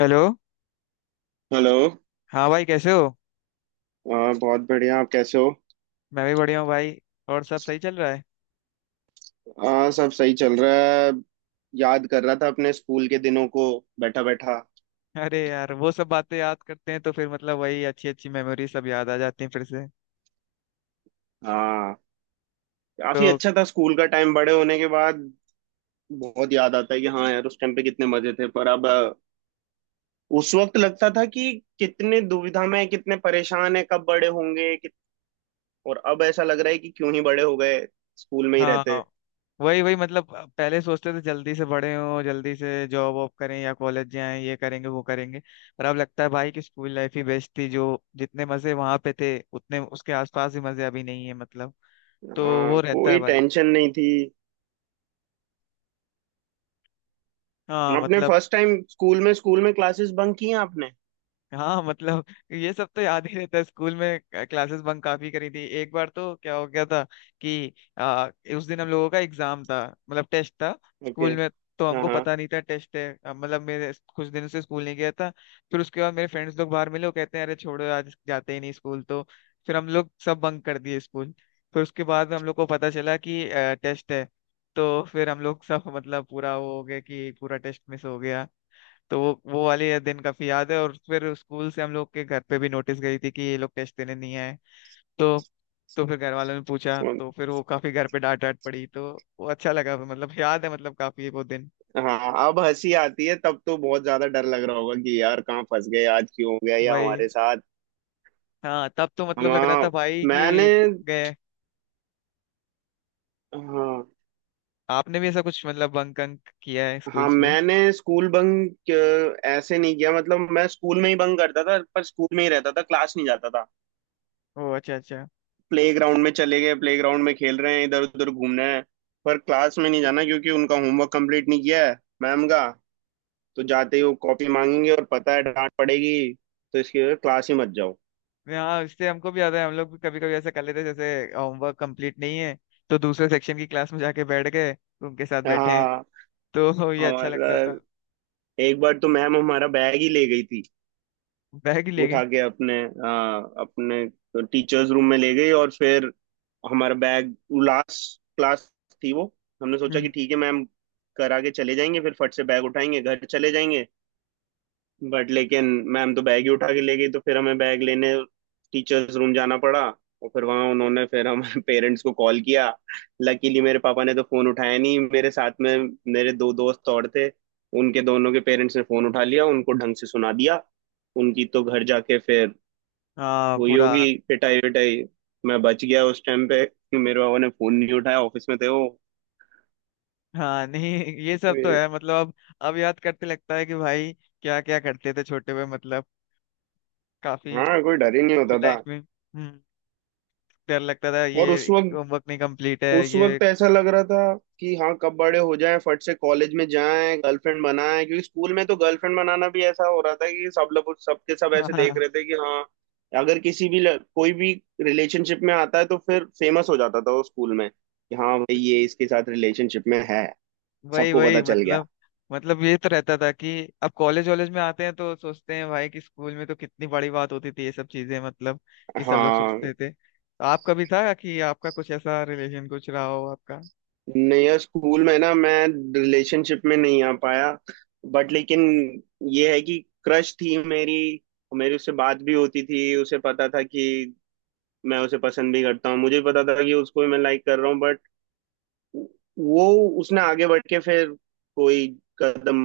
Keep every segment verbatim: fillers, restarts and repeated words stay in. Hello. Hello. हाँ भाई कैसे हो। आ, बहुत बढ़िया, आप कैसे हो। मैं भी बढ़िया हूँ भाई। और सब सही चल रहा है। आ, सब सही चल रहा है। याद कर रहा था अपने स्कूल के दिनों को, बैठा बैठा। अरे यार वो सब बातें याद करते हैं तो फिर मतलब वही अच्छी अच्छी मेमोरी सब याद आ जाती हैं फिर से। हाँ, काफी तो अच्छा था स्कूल का टाइम। बड़े होने के बाद बहुत याद आता है कि हाँ यार, उस टाइम पे कितने मजे थे, पर अब अ, उस वक्त लगता था कि कितने दुविधा में हैं, कितने परेशान है, कब बड़े होंगे कि। और अब ऐसा लग रहा है कि क्यों ही बड़े हो गए, स्कूल में ही रहते। हाँ वही वही मतलब पहले सोचते थे जल्दी से बड़े हों जल्दी से जॉब वॉब करें या कॉलेज जाएं ये करेंगे वो करेंगे। पर अब लगता है भाई कि स्कूल लाइफ ही बेस्ट थी, जो जितने मजे वहां पे थे उतने उसके आसपास ही मजे अभी नहीं है मतलब। तो हाँ, वो रहता कोई है भाई। टेंशन नहीं थी। हाँ आपने मतलब। फर्स्ट टाइम स्कूल में स्कूल में क्लासेस बंक की हैं आपने? हाँ मतलब ये सब तो याद ही रहता है। स्कूल में क्लासेस बंक काफी करी थी। एक बार तो क्या हो गया था कि आ, उस दिन हम लोगों का एग्जाम था, मतलब टेस्ट था ओके। स्कूल में। तो हाँ हमको हाँ। पता नहीं था टेस्ट है। अ, मतलब मेरे कुछ दिनों से स्कूल नहीं गया था। फिर उसके बाद मेरे फ्रेंड्स लोग बाहर मिले, वो कहते हैं अरे छोड़ो आज जाते ही नहीं स्कूल। तो फिर हम लोग सब बंक कर दिए स्कूल। फिर उसके बाद हम लोग को पता चला कि टेस्ट है। तो फिर हम लोग सब मतलब पूरा वो हो गया कि पूरा टेस्ट मिस हो गया। तो वो वो वाले ये दिन काफी याद है। और फिर स्कूल से हम लोग के घर पे भी नोटिस गई थी कि ये लोग टेस्ट देने नहीं आए। तो तो फिर घर वालों ने पूछा सुन। तो फिर वो काफी घर पे डांट डांट पड़ी। तो वो अच्छा लगा मतलब याद है मतलब काफी वो दिन। हाँ, अब हंसी आती है, तब तो बहुत ज्यादा डर लग रहा होगा कि यार कहाँ फंस गए, आज क्यों हो गया या वही। हमारे साथ। हाँ तब तो हम मतलब लग रहा था हाँ, भाई कि मैंने। गए। हाँ आपने भी ऐसा कुछ मतलब बंक अंक किया है स्कूल हाँ, स्कूल। मैंने स्कूल बंक ऐसे नहीं किया। मतलब मैं स्कूल में ही बंक करता था, पर स्कूल में ही रहता था, क्लास नहीं जाता था। ओ अच्छा अच्छा। प्ले ग्राउंड में चले गए, प्ले ग्राउंड में खेल रहे हैं, इधर उधर घूमना है, पर क्लास में नहीं जाना क्योंकि उनका होमवर्क कंप्लीट नहीं किया है, मैम का। तो जाते ही वो कॉपी मांगेंगे और पता है डांट पड़ेगी। तो इसकी वजह से क्लास ही मत जाओ। हाँ इससे हमको भी याद है, हम लोग भी कभी कभी ऐसा कर लेते जैसे होमवर्क कंप्लीट नहीं है तो दूसरे सेक्शन की क्लास में जाके बैठ गए, उनके साथ बैठे हैं। हाँ, तो ये अच्छा हमारा लगता था। एक बार तो मैम हमारा बैग ही ले गई थी। बैग ही ले गई। उठा के अपने अ, अपने टीचर्स रूम में ले गई। और फिर हमारा बैग, लास्ट क्लास थी वो। हमने सोचा कि हम्म। ठीक है, मैम करा के चले जाएंगे, फिर फट से बैग उठाएंगे, घर चले जाएंगे। बट लेकिन मैम तो बैग ही उठा के ले गई, तो फिर हमें बैग लेने टीचर्स रूम जाना पड़ा। और फिर वहां उन्होंने फिर हम पेरेंट्स को कॉल किया। लकीली मेरे पापा ने तो फोन उठाया नहीं। मेरे साथ में मेरे दो दोस्त और थे, उनके दोनों के पेरेंट्स ने फोन उठा लिया, उनको ढंग से सुना दिया। उनकी तो घर जाके फिर हाँ हुई पूरा। होगी पिटाई विटाई। मैं बच गया उस टाइम पे, मेरे पापा ने फोन नहीं उठाया, ऑफिस में थे वो। हाँ नहीं, ये सब तो ए, है मतलब। अब अब याद करते लगता है कि भाई क्या क्या करते थे छोटे हुए मतलब काफी। हाँ, कोई डर ही नहीं स्कूल होता था। लाइफ में हम्म डर लगता था और ये उस वक्त, होमवर्क नहीं कंप्लीट है उस ये। वक्त ऐसा लग रहा था कि हाँ, कब बड़े हो जाएं, फट से कॉलेज में जाएं, गर्लफ्रेंड बनाएं। क्योंकि स्कूल में तो गर्लफ्रेंड बनाना भी ऐसा हो रहा था कि सब लोग, सबके सब ऐसे देख हाँ, रहे थे कि हाँ, अगर किसी भी ल- कोई भी रिलेशनशिप में आता है तो फिर फेमस हो जाता था वो स्कूल में कि हाँ भाई, ये इसके साथ रिलेशनशिप में है, वही सबको वही पता चल गया। मतलब। मतलब ये तो रहता था कि अब कॉलेज वॉलेज में आते हैं तो सोचते हैं भाई कि स्कूल में तो कितनी बड़ी बात होती थी ये सब चीजें मतलब। कि सब लोग हाँ, सोचते थे, तो आपका भी था कि आपका कुछ ऐसा रिलेशन कुछ रहा हो आपका। नहीं यार, स्कूल में ना मैं रिलेशनशिप में नहीं आ पाया। बट लेकिन ये है कि क्रश थी मेरी। मेरी उससे बात भी होती थी, उसे पता था कि मैं उसे पसंद भी करता हूँ, मुझे भी पता था कि उसको भी मैं लाइक कर रहा हूँ। बट वो, उसने आगे बढ़ के फिर कोई कदम,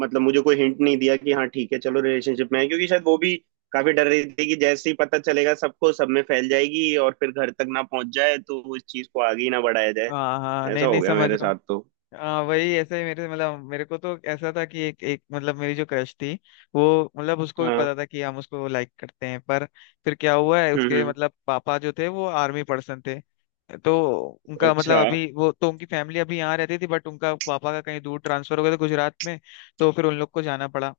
मतलब मुझे कोई हिंट नहीं दिया कि हाँ ठीक है, चलो रिलेशनशिप में है। क्योंकि शायद वो भी काफी डर रही थी कि जैसे ही पता चलेगा सबको, सब में फैल जाएगी और फिर घर तक ना पहुंच जाए, तो इस चीज को आगे ही ना बढ़ाया जाए। हाँ हाँ, नहीं ऐसा हो नहीं, गया समझ मेरे रहा हूँ। साथ तो। हाँ वही ऐसे ही मेरे मतलब मेरे को तो ऐसा था कि एक एक मतलब मेरी जो क्रश थी वो मतलब उसको भी हाँ। पता था कि हम उसको लाइक करते हैं। पर फिर क्या हुआ है हम्म। उसके हम्म। मतलब पापा जो थे वो आर्मी पर्सन थे। तो उनका मतलब अच्छा। अभी वो तो उनकी फैमिली अभी यहाँ रहती थी बट उनका पापा का कहीं दूर ट्रांसफर हो गया था गुजरात में। तो फिर उन लोग को जाना पड़ा।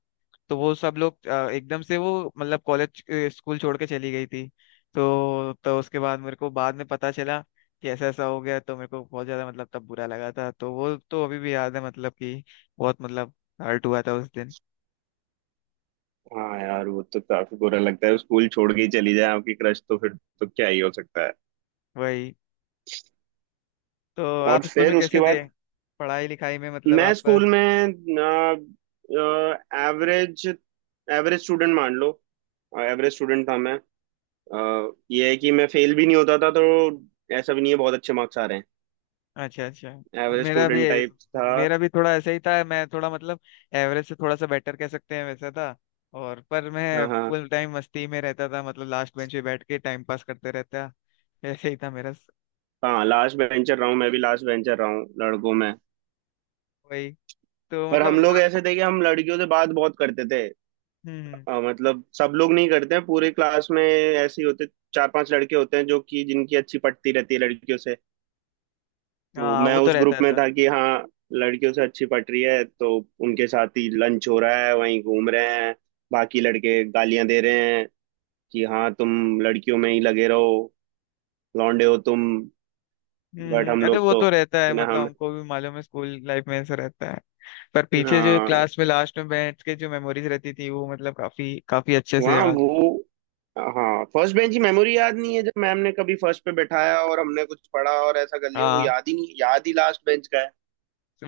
तो वो सब लोग अ, एकदम से वो मतलब कॉलेज स्कूल छोड़ के चली गई थी। तो तो उसके बाद मेरे को बाद में पता चला कि ऐसा ऐसा हो गया। तो मेरे को बहुत ज्यादा मतलब तब बुरा लगा था। तो वो तो अभी भी याद है मतलब कि बहुत मतलब हर्ट हुआ था उस दिन। हाँ यार, वो तो काफी बुरा लगता है, स्कूल छोड़ के ही चली जाए आपकी क्रश, तो फिर तो क्या ही हो सकता है। वही। तो और आप स्कूल में फिर उसके कैसे थे बाद पढ़ाई लिखाई में मतलब मैं आप। स्कूल में एवरेज एवरेज स्टूडेंट मान लो। एवरेज स्टूडेंट था मैं। अ, ये है कि मैं फेल भी नहीं होता था। तो ऐसा भी नहीं है बहुत अच्छे मार्क्स आ रहे अच्छा हैं, अच्छा। एवरेज मेरा भी स्टूडेंट टाइप था। मेरा भी थोड़ा ऐसा ही था। मैं थोड़ा मतलब एवरेज से थोड़ा सा बेटर कह सकते हैं वैसा था। और पर मैं हाँ हाँ। फुल टाइम मस्ती में रहता था, मतलब लास्ट बेंच पे बैठ के टाइम पास करते रहता। ऐसे ही था मेरा। हाँ, लास्ट बेंचर रहा हूँ, मैं भी लास्ट बेंचर रहा हूँ लड़कों में। वही। तो पर मतलब हम लोग लास्ट। ऐसे थे कि हम लड़कियों से बात बहुत करते थे। हम्म हम्म। अ, मतलब सब लोग नहीं करते हैं पूरे क्लास में, ऐसे ही होते चार पांच लड़के होते हैं जो कि जिनकी अच्छी पटती रहती है लड़कियों से। तो हाँ मैं वो तो उस ग्रुप रहता में था। था कि हाँ, लड़कियों से अच्छी पट रही है, तो उनके साथ ही लंच हो रहा है, वहीं घूम रहे हैं। बाकी लड़के गालियां दे रहे हैं कि हाँ तुम लड़कियों में ही लगे रहो, लौंडे हो तुम। बट हम्म हम अरे लोग वो तो, तो रहता है है ना मतलब हम। हमको भी मालूम है स्कूल लाइफ में ऐसा रहता है। पर पीछे जो हाँ क्लास में लास्ट में बैठ के जो मेमोरीज रहती थी वो मतलब काफी काफी अच्छे से वहाँ याद है। वो, हाँ, फर्स्ट बेंच की मेमोरी याद नहीं है। जब मैम ने कभी फर्स्ट पे बैठाया और हमने कुछ पढ़ा और ऐसा कर लिया, वो हाँ याद ही नहीं। याद ही लास्ट बेंच का है।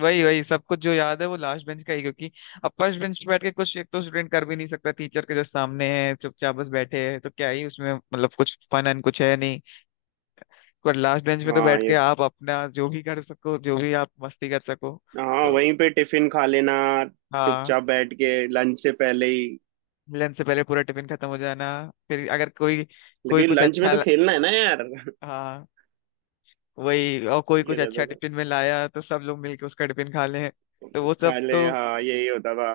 वही वही सब कुछ जो याद है वो लास्ट बेंच का ही। क्योंकि अब फर्स्ट बेंच पे बैठ के कुछ एक तो स्टूडेंट कर भी नहीं सकता, टीचर के जस्ट सामने है, चुपचाप बस बैठे हैं, तो क्या ही उसमें मतलब कुछ फन एंड कुछ है नहीं। पर लास्ट बेंच पे तो हाँ बैठ के ये, आप अपना जो भी कर सको जो भी आप मस्ती कर सको। हाँ, तो वहीं पे टिफिन खा लेना हाँ चुपचाप, बैठ के लंच से पहले ही। लंच से पहले पूरा टिफिन खत्म हो जाना। फिर अगर कोई कोई लेकिन कुछ लंच में अच्छा। तो खेलना है ना यार। हाँ वही, और कोई ये कुछ रहता अच्छा था। टिफिन में लाया तो सब लोग मिलके उसका टिफिन खा लें। तो वो सब खा ले, तो। हाँ यही होता था।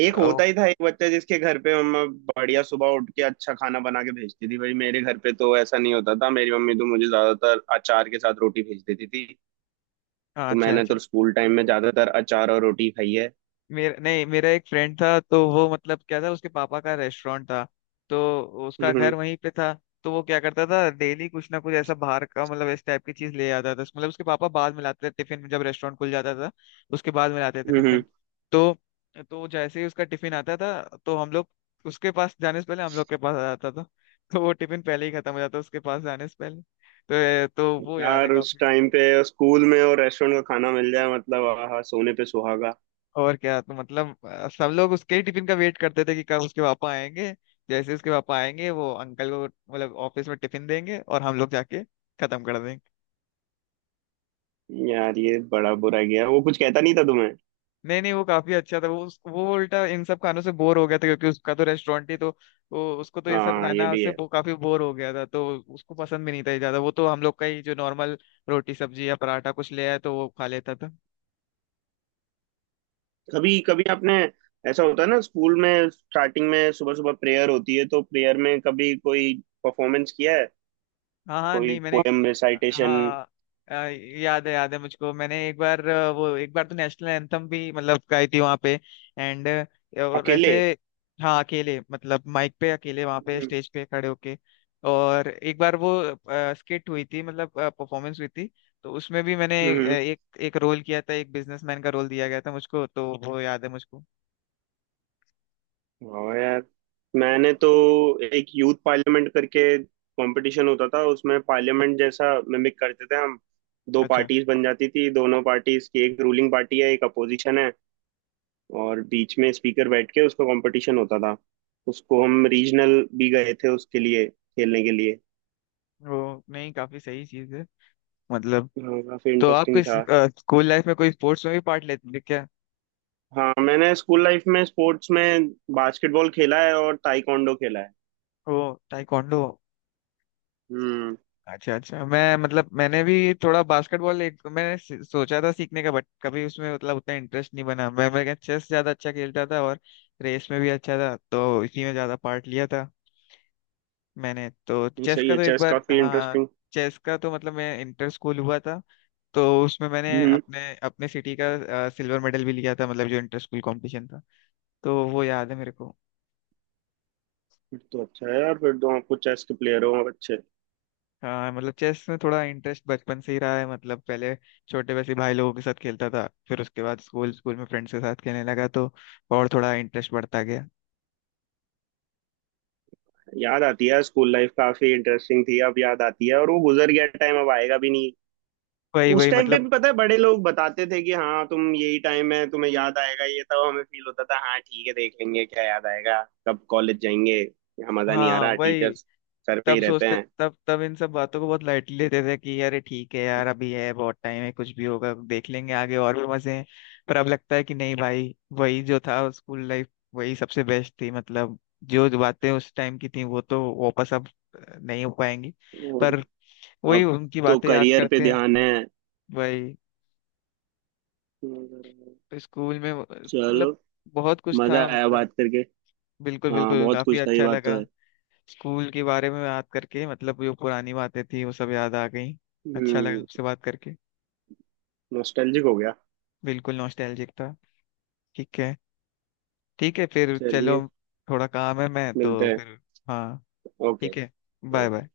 एक ओ, होता ही था एक बच्चा जिसके घर पे मम्मा बढ़िया सुबह उठ के अच्छा खाना बना के भेजती थी। भाई, मेरे घर पे तो ऐसा नहीं होता था, मेरी मम्मी तो मुझे ज्यादातर अचार के साथ रोटी भेज देती थी। हाँ तो अच्छा मैंने अच्छा। तो स्कूल टाइम में ज्यादातर अचार और रोटी खाई है। मेरा नहीं, मेरा एक फ्रेंड था तो वो मतलब क्या था उसके पापा का रेस्टोरेंट था। तो उसका हम्म। घर वहीं पे था। तो वो क्या करता था डेली कुछ ना कुछ ऐसा बाहर का मतलब इस टाइप की चीज ले आता था। मतलब उसके पापा बाद में लाते थे टिफिन में जब रेस्टोरेंट खुल जाता था उसके बाद में लाते थे हम्म। हम्म। टिफिन। तो तो जैसे ही उसका टिफिन आता था तो हम लोग उसके पास जाने से पहले हम लोग के पास आ जाता था। तो वो टिफिन पहले ही खत्म हो जाता उसके पास जाने से पहले। तो तो वो याद है यार, उस काफी टाइम मतलब। पे स्कूल में और रेस्टोरेंट का खाना मिल जाए, मतलब आहा, सोने पे सुहागा। और क्या। तो मतलब अ, सब लोग उसके ही टिफिन का वेट करते थे कि कब उसके पापा आएंगे। जैसे उसके पापा आएंगे वो अंकल को मतलब ऑफिस में टिफिन देंगे और हम लोग जाके खत्म कर देंगे। यार ये बड़ा बुरा गया, वो कुछ कहता नहीं था तुम्हें? नहीं नहीं, वो काफी अच्छा था। वो उस- वो उल्टा इन सब खानों से बोर हो गया था क्योंकि उसका तो रेस्टोरेंट ही तो। वो उसको तो ये सब हाँ, ये खाना भी से है। वो काफी बोर हो गया था। तो उसको पसंद भी नहीं था ये ज्यादा। वो तो हम लोग का ही जो नॉर्मल रोटी सब्जी या पराठा कुछ ले आया तो वो खा लेता था। कभी कभी आपने, ऐसा होता है ना स्कूल में स्टार्टिंग में सुबह सुबह प्रेयर होती है, तो प्रेयर में कभी कोई परफॉर्मेंस किया है? हाँ हाँ, कोई नहीं मैंने। पोएम रिसाइटेशन, हाँ अ, याद है याद है मुझको। मैंने एक बार अ, वो एक बार तो नेशनल एंथम भी मतलब गाई थी वहाँ पे। एंड और अकेले? ऐसे। हाँ अकेले मतलब माइक पे अकेले वहाँ पे हम्म। स्टेज पे खड़े होके। और एक बार वो स्किट हुई थी मतलब परफॉर्मेंस हुई थी। तो उसमें भी मैंने अ, हम्म। एक एक रोल किया था। एक बिजनेसमैन का रोल दिया गया था मुझको, तो वो याद है मुझको। वाह यार, मैंने तो एक यूथ पार्लियामेंट करके कंपटीशन होता था उसमें, पार्लियामेंट जैसा मिमिक करते थे हम। दो अच्छा पार्टीज बन जाती थी, दोनों पार्टीज की, एक रूलिंग पार्टी है एक अपोजिशन है, और बीच में स्पीकर बैठ के उसका कंपटीशन होता था। उसको हम रीजनल भी गए थे उसके लिए खेलने के लिए। वो नहीं, काफी सही चीज है मतलब। हाँ, काफी तो आप इंटरेस्टिंग किस था। स्कूल लाइफ में कोई स्पोर्ट्स में भी पार्ट लेते थे क्या। हाँ, मैंने स्कूल लाइफ में स्पोर्ट्स में बास्केटबॉल खेला है और ताइक्वांडो खेला है। ओ ताइक्वांडो। हम्म। अच्छा अच्छा। मैं मतलब मैंने भी थोड़ा बास्केटबॉल एक मैंने सि- सोचा था सीखने का, बट कभी उसमें मतलब उतना इंटरेस्ट नहीं बना। मैं मैं चेस ज्यादा अच्छा खेलता था, और रेस में भी अच्छा था तो इसी में ज्यादा पार्ट लिया था। मैंने तो नहीं, चेस सही का है, तो एक चेस बार काफी हाँ इंटरेस्टिंग। चेस का तो मतलब मैं इंटर स्कूल हुआ था। तो उसमें मैंने हम्म। अपने अपने सिटी का सिल्वर मेडल भी लिया था मतलब जो इंटर स्कूल कॉम्पिटिशन था। तो वो याद है मेरे को। फिर तो अच्छा है यार, फिर तो आप कुछ चेस के प्लेयर हो आप, अच्छे। हाँ मतलब चेस में थोड़ा इंटरेस्ट बचपन से ही रहा है। मतलब पहले छोटे वैसे भाई लोगों के साथ खेलता था, फिर उसके बाद स्कूल स्कूल में फ्रेंड्स के साथ खेलने लगा तो और थोड़ा इंटरेस्ट बढ़ता गया। याद आती है स्कूल लाइफ, काफी इंटरेस्टिंग थी, अब याद आती है, और वो गुजर गया टाइम अब आएगा भी नहीं। वही उस वही टाइम पे मतलब। भी पता है बड़े लोग बताते थे कि हाँ तुम, यही टाइम है तुम्हें याद आएगा ये, तब हमें फील होता था, हाँ ठीक है देख लेंगे क्या याद आएगा, कब कॉलेज जाएंगे, यहाँ मजा नहीं आ हाँ रहा, वही टीचर्स सर पे तब ही रहते सोचते, हैं। तब तब इन सब बातों को बहुत लाइटली लेते थे कि अरे ठीक है यार, अभी है बहुत टाइम है, कुछ भी होगा देख लेंगे, आगे और भी मजे हैं। पर अब लगता है कि नहीं भाई, वही जो था स्कूल लाइफ वही सबसे बेस्ट थी मतलब। जो जो बातें उस टाइम की थी वो तो वापस अब नहीं हो पाएंगी। और पर वही अब उनकी तो बातें याद करियर पे करते हैं ध्यान है। भाई। तो स्कूल में वो- मतलब चलो, बहुत कुछ मजा था आया मतलब। बात करके। बिल्कुल हाँ, बिल्कुल बहुत काफी कुछ था, ये अच्छा बात लगा तो है। स्कूल के बारे में याद करके। मतलब जो पुरानी बातें थी वो सब याद आ गई। अच्छा लगा हम्म। आपसे बात करके। नॉस्टैल्जिक हो गया। बिल्कुल नॉस्टैल्जिक था। ठीक है। ठीक है फिर चलो। चलिए, थोड़ा काम है मैं मिलते तो हैं। फिर। हाँ। ओके। ठीक है। Bye okay. बाय।